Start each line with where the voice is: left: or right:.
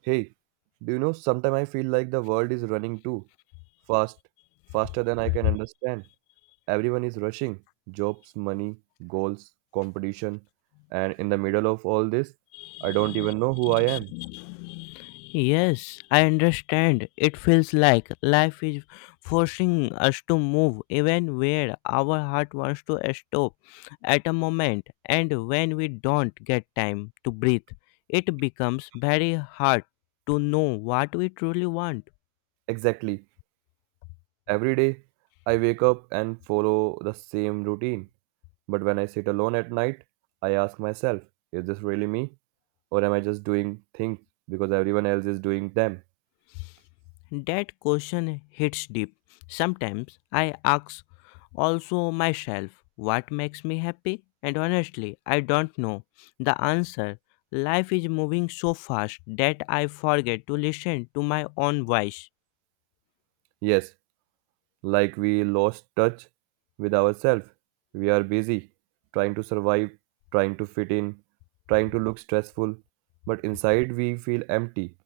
right: Hey, do you know sometimes I feel like the world is running too fast, faster than I can understand. Everyone is rushing jobs, money, goals, competition, and in the middle of all this, I don't even know who I am.
left: Yes, I understand. It feels like life is forcing us to move even where our heart wants to stop at a moment, and when we don't get time to breathe, it becomes very hard to know what we truly want.
right: Exactly. Every day I wake up and follow the same routine. But when I sit alone at night, I ask myself, is this really me? Or am I just doing things because everyone else is doing them?
left: That question hits deep. Sometimes I ask also myself what makes me happy, and honestly, I don't know the answer. Life is moving so fast that I forget to listen to my own voice.
right: Yes, like we lost touch with ourselves. We are busy trying to survive, trying to fit in, trying to look stressful, but inside we feel empty.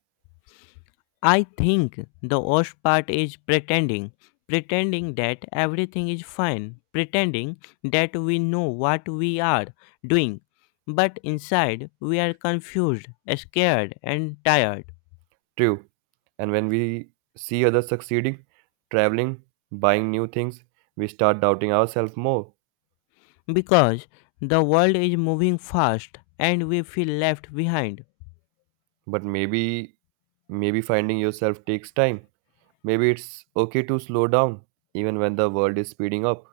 left: I think the worst part is pretending. Pretending that everything is fine. Pretending that we know what we are doing. But inside, we are confused, scared, and tired.
right: True. And when we see others succeeding, traveling, buying new things, we start doubting ourselves more.
left: Because the world is moving fast and we feel left behind.
right: But maybe finding yourself takes time. Maybe it's okay to slow down even when the world is speeding up.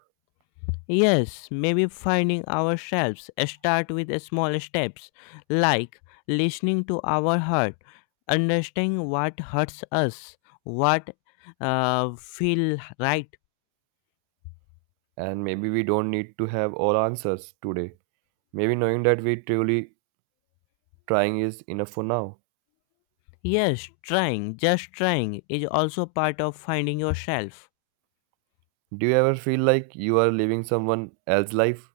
left: Yes, maybe finding ourselves start with small steps like listening to our heart, understanding what hurts us, what feel right.
right: And maybe we don't need to have all answers today. Maybe knowing that we truly trying is enough for now.
left: Yes, trying, just trying is also part of finding yourself.
right: Do you ever feel like you are living someone else's life?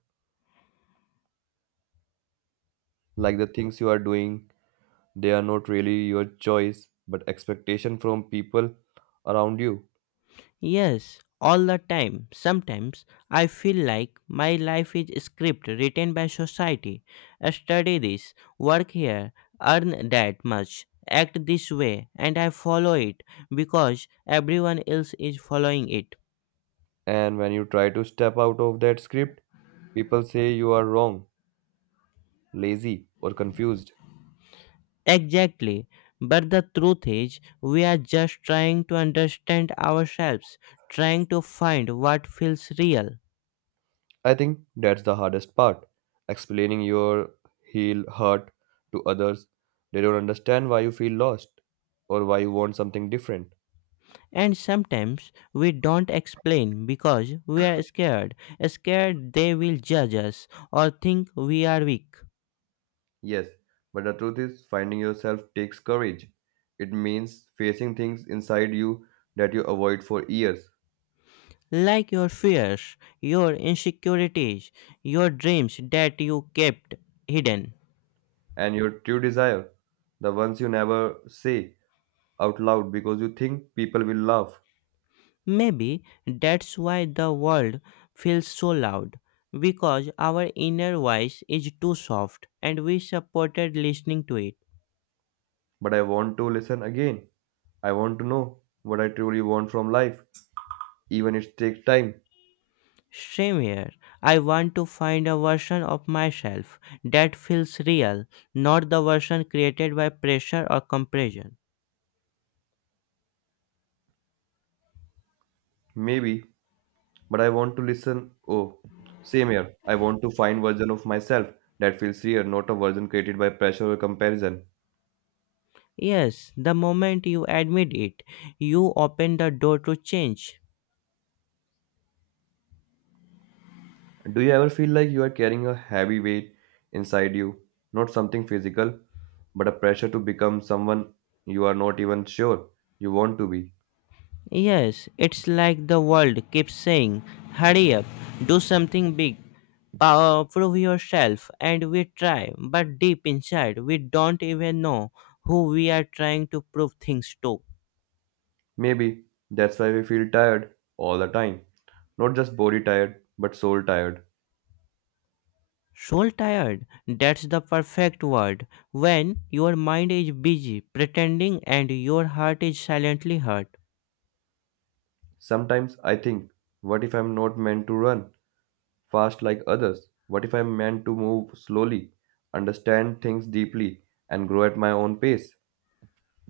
right: Like the things you are doing, they are not really your choice, but expectation from people around you.
left: Yes, all the time. Sometimes I feel like my life is a script written by society. Study this, work here, earn that much, act this way, and I follow it because everyone else is following it.
right: And when you try to step out of that script, people say you are wrong, lazy, or confused.
left: Exactly. But the truth is, we are just trying to understand ourselves, trying to find what feels real.
right: I think that's the hardest part. Explaining your heel hurt to others, they don't understand why you feel lost or why you want something different.
left: And sometimes we don't explain because we are scared. Scared they will judge us or think we are weak.
right: Yes, but the truth is, finding yourself takes courage. It means facing things inside you that you avoid for years,
left: Like your fears, your insecurities, your dreams that you kept hidden.
right: and your true desire, the ones you never say out loud because you think people will laugh.
left: Maybe that's why the world feels so loud. Because our inner voice is too soft and we supported listening to it.
right: But I want to listen again. I want to know what I truly want from life, even if it takes time,
left: Same here. I want to find a version of myself that feels real, not the version created by pressure or compression.
right: maybe. But I want to listen. Oh, same here. I want to find version of myself that feels real, not a version created by pressure or comparison.
left: Yes, the moment you admit it, you open the door to change.
right: Do you ever feel like you are carrying a heavy weight inside you? Not something physical, but a pressure to become someone you are not even sure you want to be.
left: Yes, it's like the world keeps saying, hurry up, do something big, prove yourself, and we try, but deep inside, we don't even know who we are trying to prove things to.
right: Maybe that's why we feel tired all the time. Not just body tired, but soul tired.
left: Soul tired, that's the perfect word. When your mind is busy pretending and your heart is silently hurt.
right: Sometimes I think, what if I'm not meant to run fast like others? What if I'm meant to move slowly, understand things deeply, and grow at my own pace?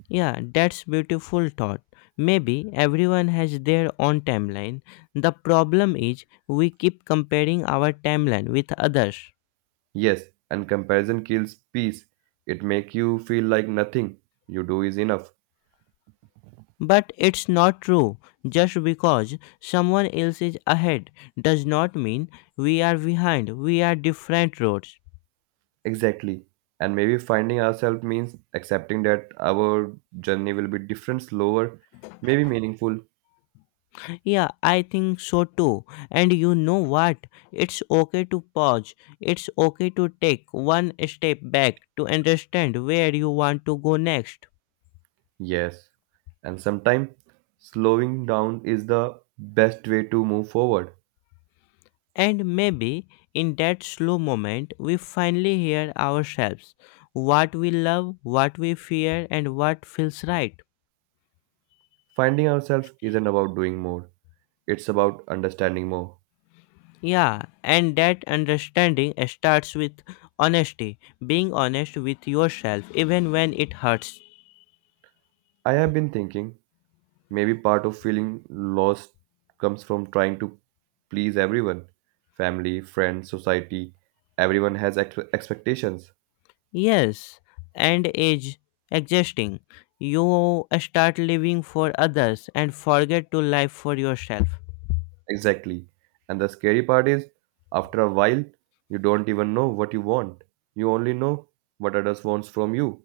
left: Yeah, that's beautiful thought. Maybe everyone has their own timeline. The problem is we keep comparing our timeline with others.
right: Yes, and comparison kills peace. It makes you feel like nothing you do is enough.
left: But it's not true. Just because someone else is ahead does not mean we are behind. We are different roads.
right: Exactly. And maybe finding ourselves means accepting that our journey will be different, slower, maybe meaningful.
left: Yeah, I think so too. And you know what? It's okay to pause. It's okay to take one step back to understand where you want to go next.
right: Yes. And sometimes slowing down is the best way to move forward.
left: And maybe in that slow moment, we finally hear ourselves what we love, what we fear, and what feels right.
right: Finding ourselves isn't about doing more, it's about understanding more.
left: Yeah, and that understanding starts with honesty, being honest with yourself even when it hurts.
right: I have been thinking maybe part of feeling lost comes from trying to please everyone family, friends, society. Everyone has expectations.
left: Yes, and age exhausting. You start living for others and forget to live for yourself.
right: Exactly. And the scary part is, after a while, you don't even know what you want. You only know what others wants from you.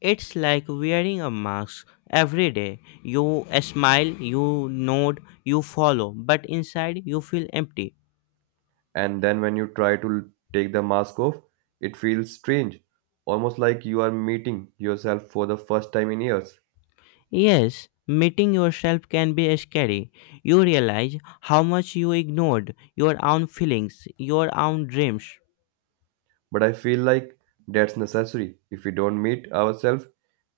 left: It's like wearing a mask every day. You smile, you nod, you follow, but inside you feel empty.
right: And then when you try to take the mask off, it feels strange, almost like you are meeting yourself for the first time in years.
left: Yes, meeting yourself can be scary. You realize how much you ignored your own feelings, your own dreams.
right: But I feel like that's necessary. If we don't meet ourselves,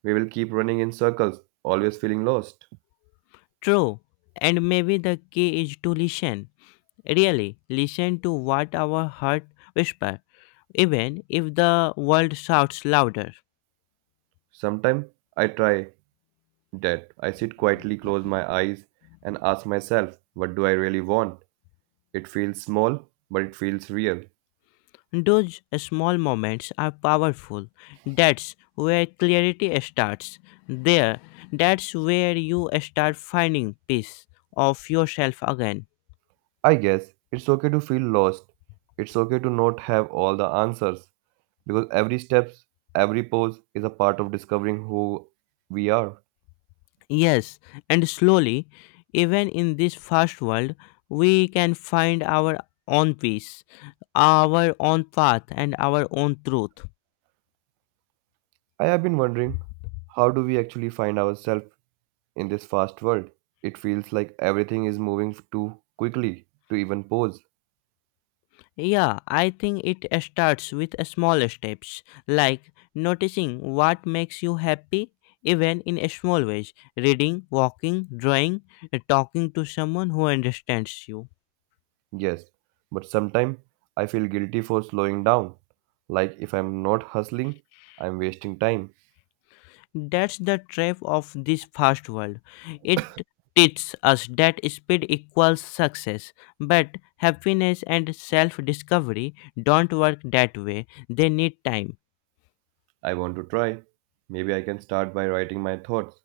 right: we will keep running in circles, always feeling lost.
left: True, and maybe the key is to listen. Really, listen to what our heart whispers, even if the world shouts louder.
right: Sometimes I try that. I sit quietly, close my eyes, and ask myself, what do I really want? It feels small, but it feels real.
left: Those small moments are powerful. That's where clarity starts. There, that's where you start finding peace of yourself again.
right: I guess it's okay to feel lost. It's okay to not have all the answers because every step, every pause is a part of discovering who we are.
left: Yes, and slowly, even in this fast world, we can find our own peace, our own path, and our own truth.
right: I have been wondering how do we actually find ourselves in this fast world, it feels like everything is moving too quickly to even pause.
left: Yeah, I think it starts with small steps, like noticing what makes you happy, even in small ways reading, walking, drawing, talking to someone who understands you.
right: Yes, but sometimes I feel guilty for slowing down. Like if I'm not hustling, I'm wasting time.
left: That's the trap of this fast world. It teaches us that speed equals success, but happiness and self discovery don't work that way. They need time.
right: I want to try. Maybe I can start by writing my thoughts,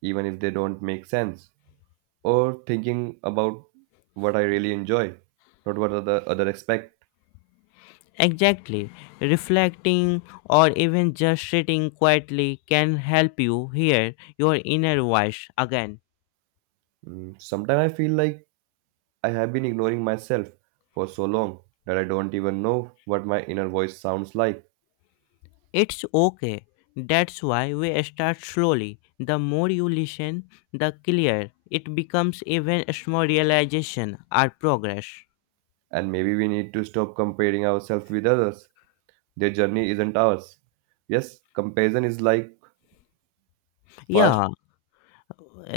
right: even if they don't make sense, or thinking about what I really enjoy, not what other expect.
left: Exactly. Reflecting or even just sitting quietly can help you hear your inner voice again.
right: Sometimes I feel like I have been ignoring myself for so long that I don't even know what my inner voice sounds like.
left: It's okay. That's why we start slowly. The more you listen, the clearer it becomes even small realization or progress.
right: And maybe we need to stop comparing ourselves with others. Their journey isn't ours. Yes, comparison is like fast.
left: Yeah,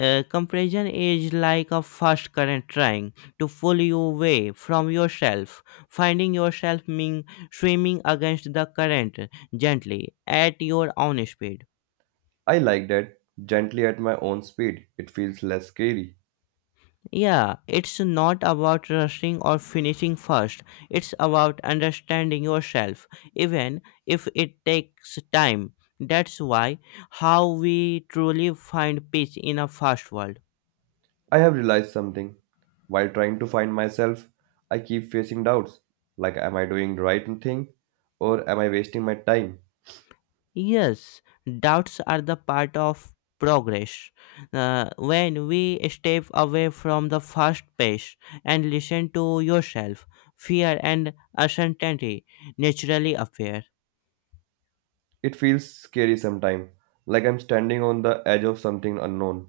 left: comparison is like a fast current trying to pull you away from yourself. Finding yourself mean swimming against the current gently at your own speed.
right: I like that. Gently at my own speed. It feels less scary.
left: Yeah, it's not about rushing or finishing first. It's about understanding yourself, even if it takes time. That's why how we truly find peace in a fast world.
right: I have realized something. While trying to find myself, I keep facing doubts. Like, am I doing the right thing? Or am I wasting my time?
left: Yes, doubts are the part of progress. When we step away from the fast pace and listen to yourself, fear and uncertainty naturally appear.
right: It feels scary sometimes, like I'm standing on the edge of something unknown.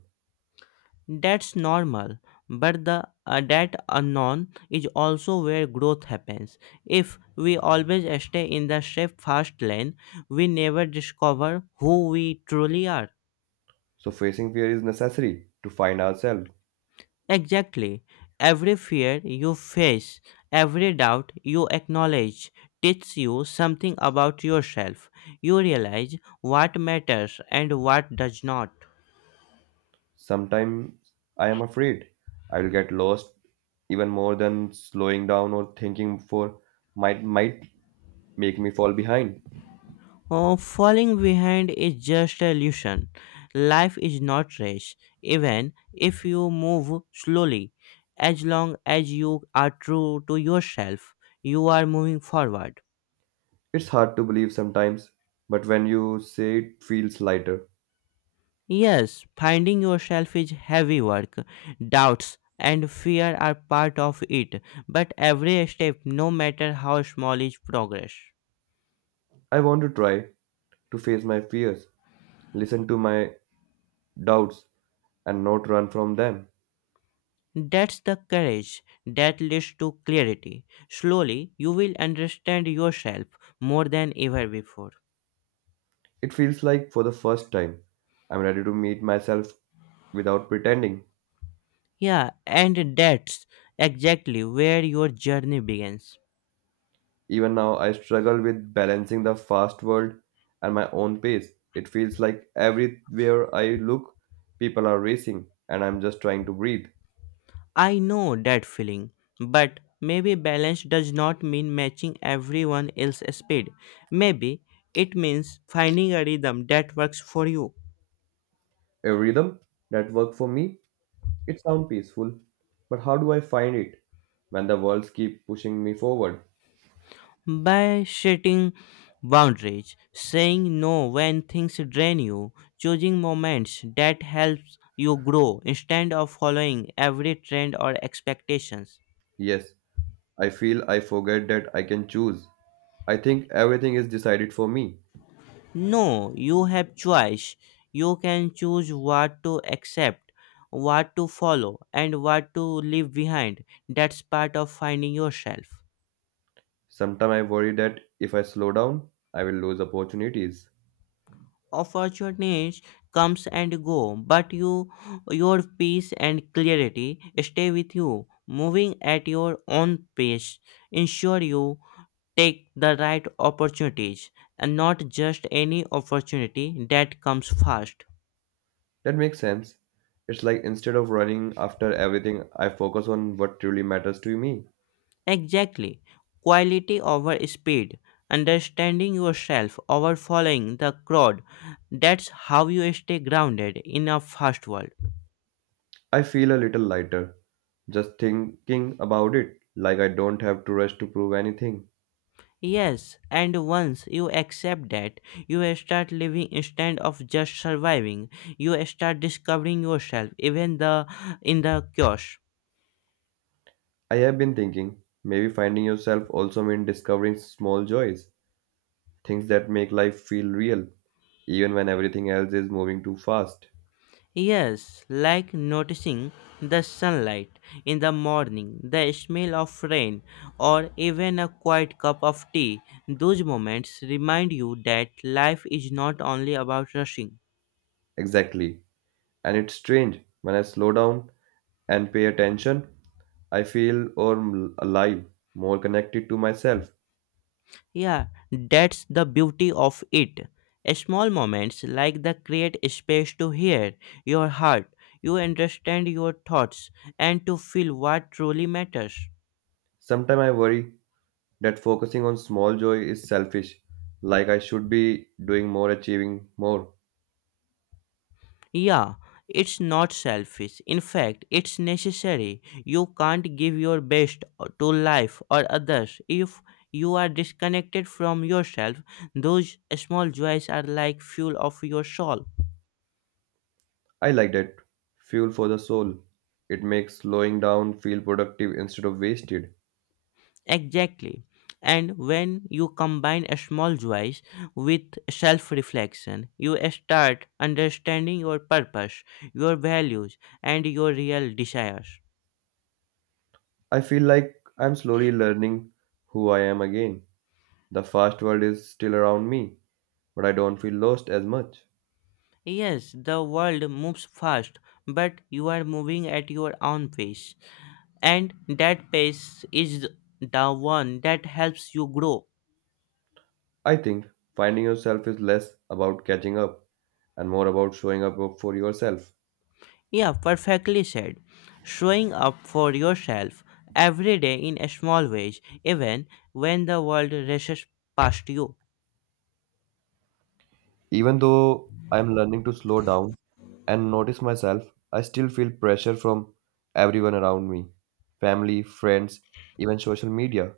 left: That's normal, but the that unknown is also where growth happens. If we always stay in the safe fast lane, we never discover who we truly are.
right: So, facing fear is necessary to find ourselves.
left: Exactly. Every fear you face, every doubt you acknowledge teaches you something about yourself. You realize what matters and what does not.
right: Sometimes I am afraid I will get lost even more than slowing down or thinking for might make me fall behind.
left: Oh, falling behind is just a illusion. Life is not race, even if you move slowly. As long as you are true to yourself, you are moving forward.
right: It's hard to believe sometimes, but when you say it feels lighter.
left: Yes, finding yourself is heavy work. Doubts and fear are part of it, but every step, no matter how small, is progress.
right: I want to try to face my fears, listen to my doubts and not run from them.
left: That's the courage that leads to clarity. Slowly, you will understand yourself more than ever before.
right: It feels like for the first time I'm ready to meet myself without pretending.
left: Yeah, and that's exactly where your journey begins.
right: Even now, I struggle with balancing the fast world and my own pace. It feels like everywhere I look, people are racing, and I'm just trying to breathe.
left: I know that feeling, but maybe balance does not mean matching everyone else's speed. Maybe it means finding a rhythm that works for you.
right: A rhythm that works for me, it sounds peaceful, but how do I find it when the worlds keep pushing me forward?
left: By setting boundaries, saying no when things drain you, choosing moments that helps you grow instead of following every trend or expectations.
right: Yes, I feel I forget that I can choose. I think everything is decided for me.
left: No, you have choice. You can choose what to accept, what to follow, and what to leave behind. That's part of finding yourself.
right: Sometimes I worry that if I slow down, I will lose opportunities.
left: Opportunities comes and go, but you, your peace and clarity stay with you. Moving at your own pace ensure you take the right opportunities and not just any opportunity that comes fast.
right: That makes sense. It's like instead of running after everything, I focus on what truly matters to me.
left: Exactly, quality over speed, understanding yourself over following the crowd. That's how you stay grounded in a fast world.
right: I feel a little lighter just thinking about it, like I don't have to rush to prove anything.
left: Yes, and once you accept that, you start living instead of just surviving. You start discovering yourself, even the in the chaos.
right: I have been thinking maybe finding yourself also means discovering small joys, things that make life feel real, even when everything else is moving too fast.
left: Yes, like noticing the sunlight in the morning, the smell of rain, or even a quiet cup of tea. Those moments remind you that life is not only about rushing.
right: Exactly. And it's strange when I slow down and pay attention, I feel or alive, more connected to myself.
left: Yeah, that's the beauty of it. Small moments like that create space to hear your heart, you understand your thoughts, and to feel what truly matters.
right: Sometimes I worry that focusing on small joy is selfish, like I should be doing more, achieving more.
left: Yeah, it's not selfish. In fact, it's necessary. You can't give your best to life or others if you are disconnected from yourself. Those small joys are like fuel of your soul.
right: I like that. Fuel for the soul. It makes slowing down feel productive instead of wasted.
left: Exactly. And when you combine a small joys with self reflection, you start understanding your purpose, your values, and your real desires.
right: I feel like I'm slowly learning who I am again. The fast world is still around me, but I don't feel lost as much.
left: Yes, the world moves fast, but you are moving at your own pace. And that pace is the one that helps you grow.
right: I think finding yourself is less about catching up and more about showing up for yourself.
left: Yeah, perfectly said. Showing up for yourself every day in a small ways, even when the world rushes past you.
right: Even though I'm learning to slow down and notice myself, I still feel pressure from everyone around me family, friends, even social media.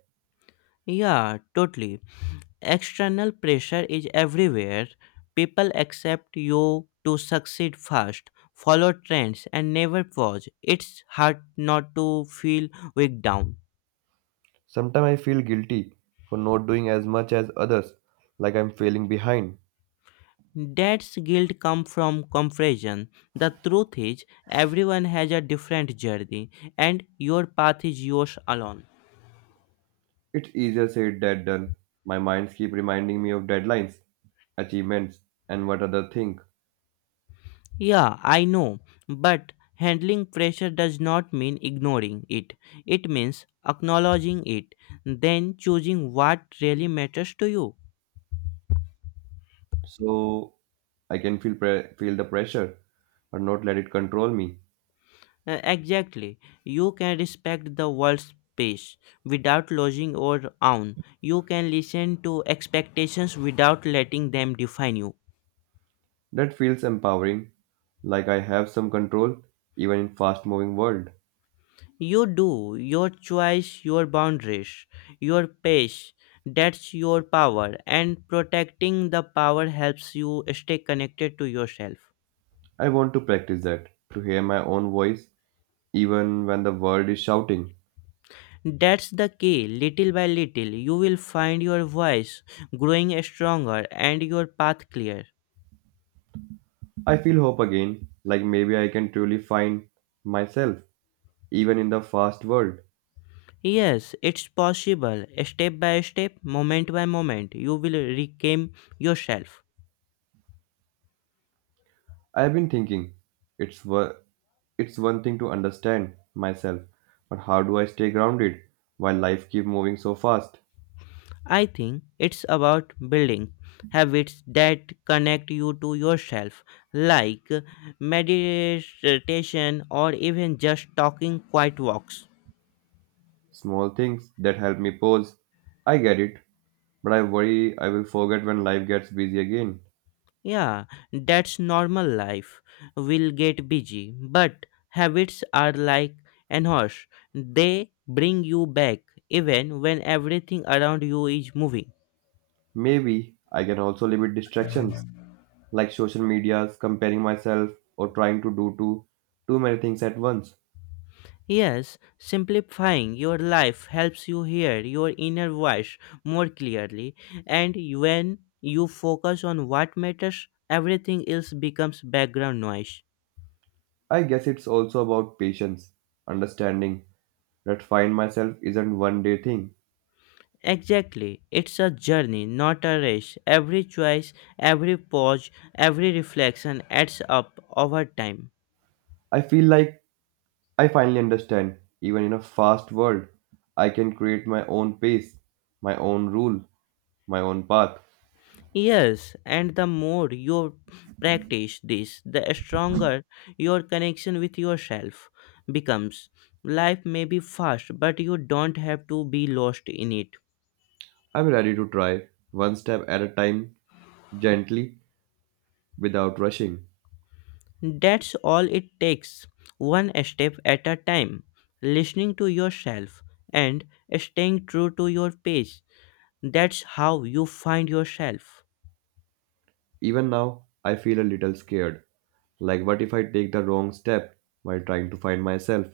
left: Yeah, totally. External pressure is everywhere. People accept you to succeed fast, follow trends, and never pause. It's hard not to feel weak down.
right: Sometimes I feel guilty for not doing as much as others, like I'm failing behind.
left: Dad's guilt come from comparison. The truth is, everyone has a different journey, and your path is yours alone.
right: It's easier said than done. My minds keep reminding me of deadlines, achievements, and what others think.
left: Yeah, I know, but handling pressure does not mean ignoring it. It means acknowledging it, then choosing what really matters to you.
right: So I can feel feel the pressure, but not let it control me.
left: Exactly. You can respect the world's pace without losing your own. You can listen to expectations without letting them define you.
right: That feels empowering, like I have some control even in fast-moving world.
left: You do, your choice, your boundaries, your pace, that's your power, and protecting the power helps you stay connected to yourself.
right: I want to practice that, to hear my own voice even when the world is shouting.
left: That's the key. Little by little, you will find your voice growing stronger and your path clear.
right: I feel hope again, like maybe I can truly find myself even in the fast world.
left: Yes, it's possible. Step by step, moment by moment, you will reclaim yourself.
right: I've been thinking it's wo- it's one thing to understand myself, but how do I stay grounded while life keep moving so fast?
left: I think it's about building habits that connect you to yourself, like meditation or even just talking quiet walks.
right: Small things that help me pause. I get it, but I worry I will forget when life gets busy again.
left: Yeah, that's normal life. We'll get busy, but habits are like an horse, they bring you back even when everything around you is moving.
right: Maybe I can also limit distractions like social medias, comparing myself, or trying to do too many things at once.
left: Yes, simplifying your life helps you hear your inner voice more clearly, and when you focus on what matters, everything else becomes background noise.
right: I guess it's also about patience, understanding that find myself isn't one day thing.
left: Exactly, it's a journey, not a race. Every choice, every pause, every reflection adds up over time.
right: I feel like I finally understand, even in a fast world, I can create my own pace, my own rule, my own path.
left: Yes, and the more you practice this, the stronger your connection with yourself becomes. Life may be fast, but you don't have to be lost in it.
right: I'm ready to try one step at a time, gently, without rushing.
left: That's all it takes, one step at a time. Listening to yourself and staying true to your pace. That's how you find yourself.
right: Even now, I feel a little scared like, what if I take the wrong step while trying to find myself?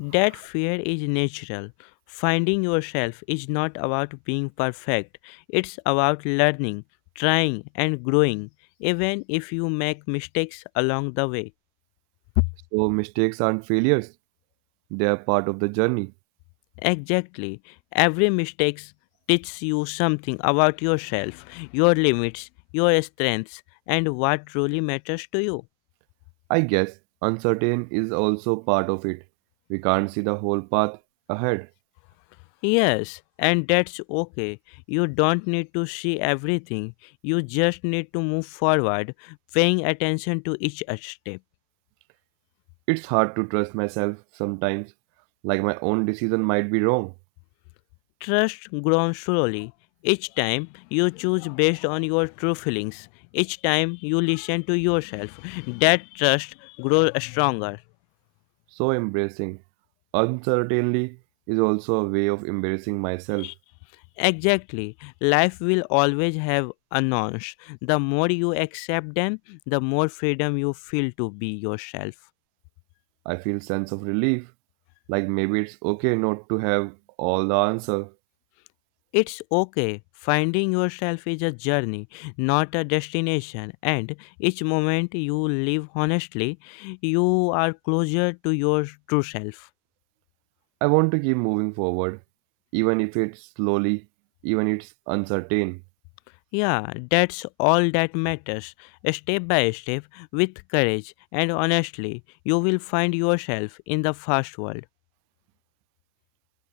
left: That fear is natural. Finding yourself is not about being perfect, it's about learning, trying, and growing, even if you make mistakes along the way.
right: So, mistakes aren't failures, they are part of the journey.
left: Exactly. Every mistake teaches you something about yourself, your limits, your strengths, and what truly matters to you.
right: I guess uncertain is also part of it. We can't see the whole path ahead.
left: Yes, and that's okay. You don't need to see everything, you just need to move forward, paying attention to each step.
right: It's hard to trust myself sometimes, like my own decision might be wrong.
left: Trust grows slowly. Each time you choose based on your true feelings, each time you listen to yourself, that trust grows stronger.
right: So, embracing uncertainty is also a way of embracing myself.
left: Exactly. Life will always have a nonce. The more you accept them, the more freedom you feel to be yourself.
right: I feel sense of relief, like maybe it's okay not to have all the answer.
left: It's okay. Finding yourself is a journey, not a destination. And each moment you live honestly, you are closer to your true self.
right: I want to keep moving forward, even if it's slowly, even it's uncertain.
left: Yeah, that's all that matters. Step by step, with courage and honestly, you will find yourself in the fast world.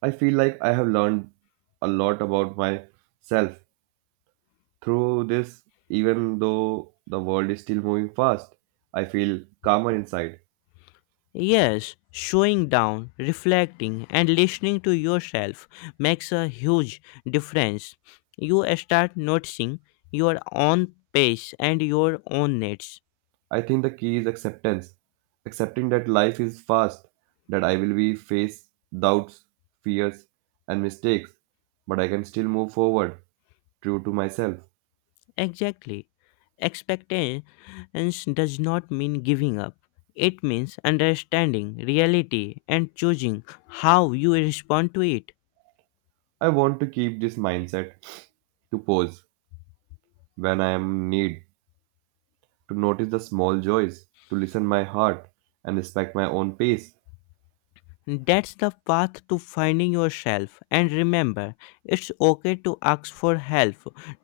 right: I feel like I have learned a lot about myself through this, even though the world is still moving fast. I feel calmer inside.
left: Yes, slowing down, reflecting, and listening to yourself makes a huge difference. You start noticing your own pace and your own needs.
right: I think the key is acceptance, accepting that life is fast, that I will be face doubts, fears, and mistakes, but I can still move forward, true to myself.
left: Exactly. Expectance does not mean giving up. It means understanding reality and choosing how you respond to it.
right: I want to keep this mindset to pause when I am in need, to notice the small joys, to listen my heart and respect my own pace.
left: That's the path to finding yourself. And remember, it's okay to ask for help,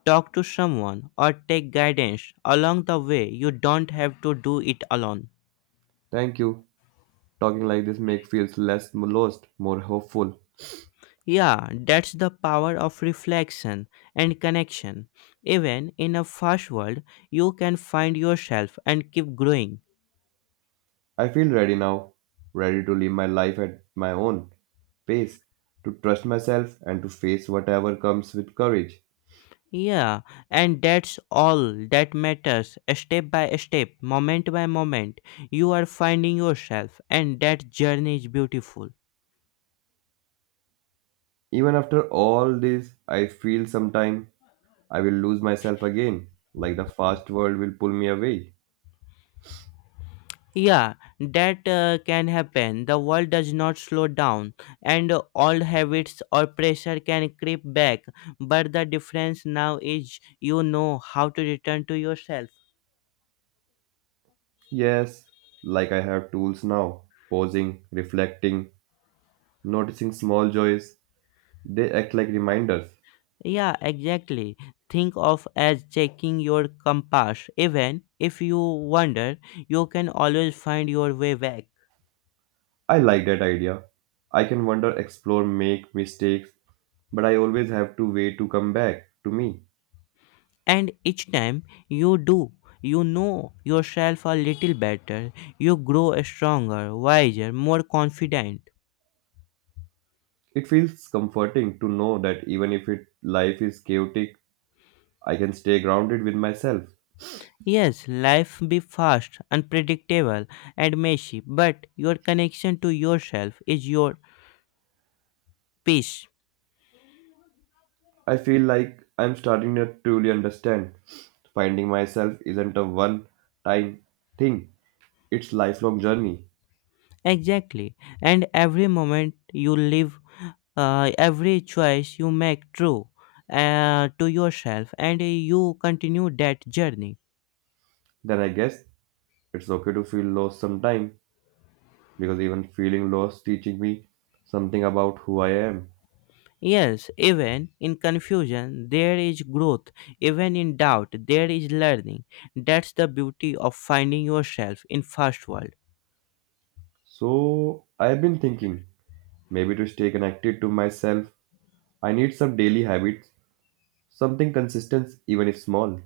left: talk to someone, or take guidance along the way. You don't have to do it alone.
right: Thank you. Talking like this makes feels less lost, more hopeful.
left: Yeah, that's the power of reflection and connection. Even in a fast world, you can find yourself and keep growing.
right: I feel ready now, ready to live my life at my own pace, to trust myself and to face whatever comes with courage.
left: Yeah, and that's all that matters. Step by step, moment by moment, you are finding yourself, and that journey is beautiful.
right: Even after all this, I feel sometime I will lose myself again, like the fast world will pull me away.
left: Yeah, that can happen. The world does not slow down, and old habits or pressure can creep back. But the difference now is you know how to return to yourself.
right: Yes, like I have tools now, pausing, reflecting, noticing small joys, they act like reminders.
left: Yeah, exactly. Think of as checking your compass. Even if you wander, you can always find your way back.
right: I like that idea. I can wander, explore, make mistakes, but I always have to wait to come back to me.
left: And each time you do, you know yourself a little better. You grow stronger, wiser, more confident.
right: It feels comforting to know that even if it, life is chaotic, I can stay grounded with myself.
left: Yes, life be fast, unpredictable, and messy, but your connection to yourself is your peace.
right: I feel like I'm starting to truly understand. Finding myself isn't a one time thing, it's lifelong journey.
left: Exactly. And every moment you live, every choice you make true to yourself, and you continue that journey.
right: Then I guess it's okay to feel lost sometime. Because even feeling lost teaching me something about who I am.
left: Yes, even in confusion, there is growth. Even in doubt, there is learning. That's the beauty of finding yourself in fast world.
right: So I've been thinking maybe to stay connected to myself, I need some daily habits, something consistent even if small.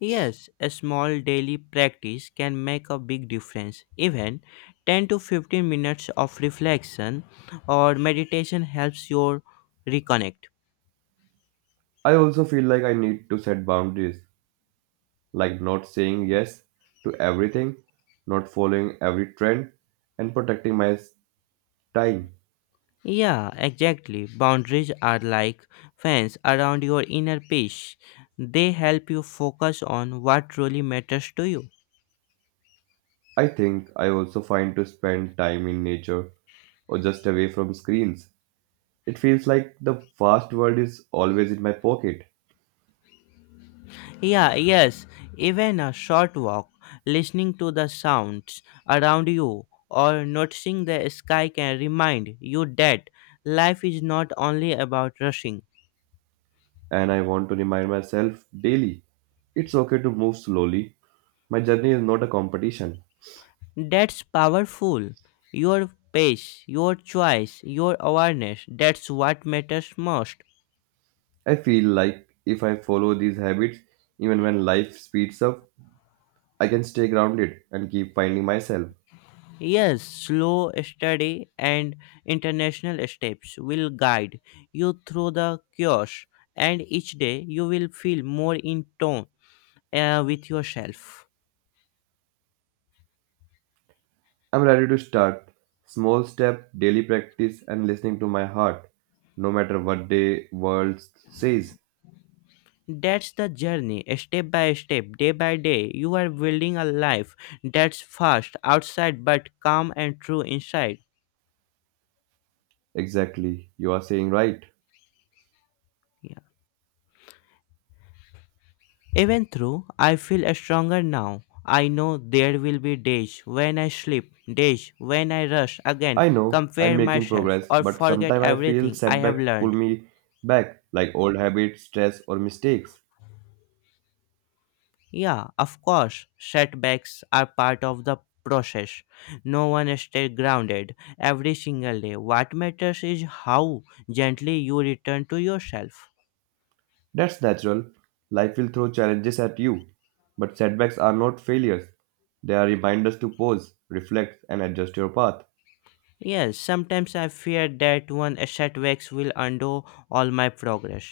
left: Yes, a small daily practice can make a big difference. Even 10 to 15 minutes of reflection or meditation helps your reconnect.
right: I also feel like I need to set boundaries, like not saying yes to everything, not following every trend, and protecting my time.
left: Yeah, exactly. Boundaries are like fence around your inner peace. They help you focus on what truly matters to you.
right: I think I also find to spend time in nature or just away from screens. It feels like the fast world is always in my pocket
left: Yeah, yes, even a short walk, listening to the sounds around you or noticing the sky can remind you that life is not only about rushing.
right: and I want to remind myself daily it's okay to move slowly. My journey is not a competition.
left: That's powerful. Your pace, your choice, your awareness, that's what matters most.
right: I feel like if I follow these habits, even when life speeds up, I can stay grounded and keep finding myself.
left: Yes, slow, steady, and international steps will guide you through the chaos, and each day you will feel more in tone with yourself.
right: I'm ready to start. Small step, daily practice, and listening to my heart, no matter what the world says.
left: That's the journey, step by step, day by day. You are building a life that's fast outside but calm and true inside.
right: Exactly, you are saying right.
left: Yeah. Even though I feel stronger now, I know there will be days when I sleep, days when I rush again,
right: I know I'm
left: compare
right: making
left: myself,
right: progress,
left: or
right: but
left: forget
right: sometimes I feel
left: everything I have
right: setback pull
left: learned.
right: me back, like old habits, stress, or mistakes.
left: Yeah, of course, setbacks are part of the process. No one stays grounded every single day. What matters is how gently you return to yourself.
right: That's natural. Life will throw challenges at you, but setbacks are not failures. They are reminders to pause, reflect, and adjust your path.
left: Yes, sometimes I fear that one setbacks will undo all my progress.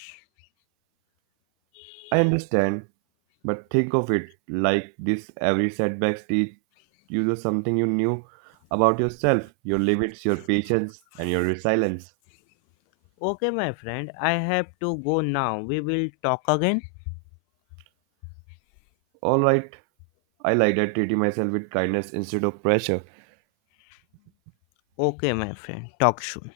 right: I understand, but think of it like this every setback teaches you something you knew about yourself, your limits, your patience, and your resilience.
left: Okay, my friend, I have to go now. We will talk again.
right: Alright, I like that treating myself with kindness instead of pressure.
left: Okay, my friend, talk soon.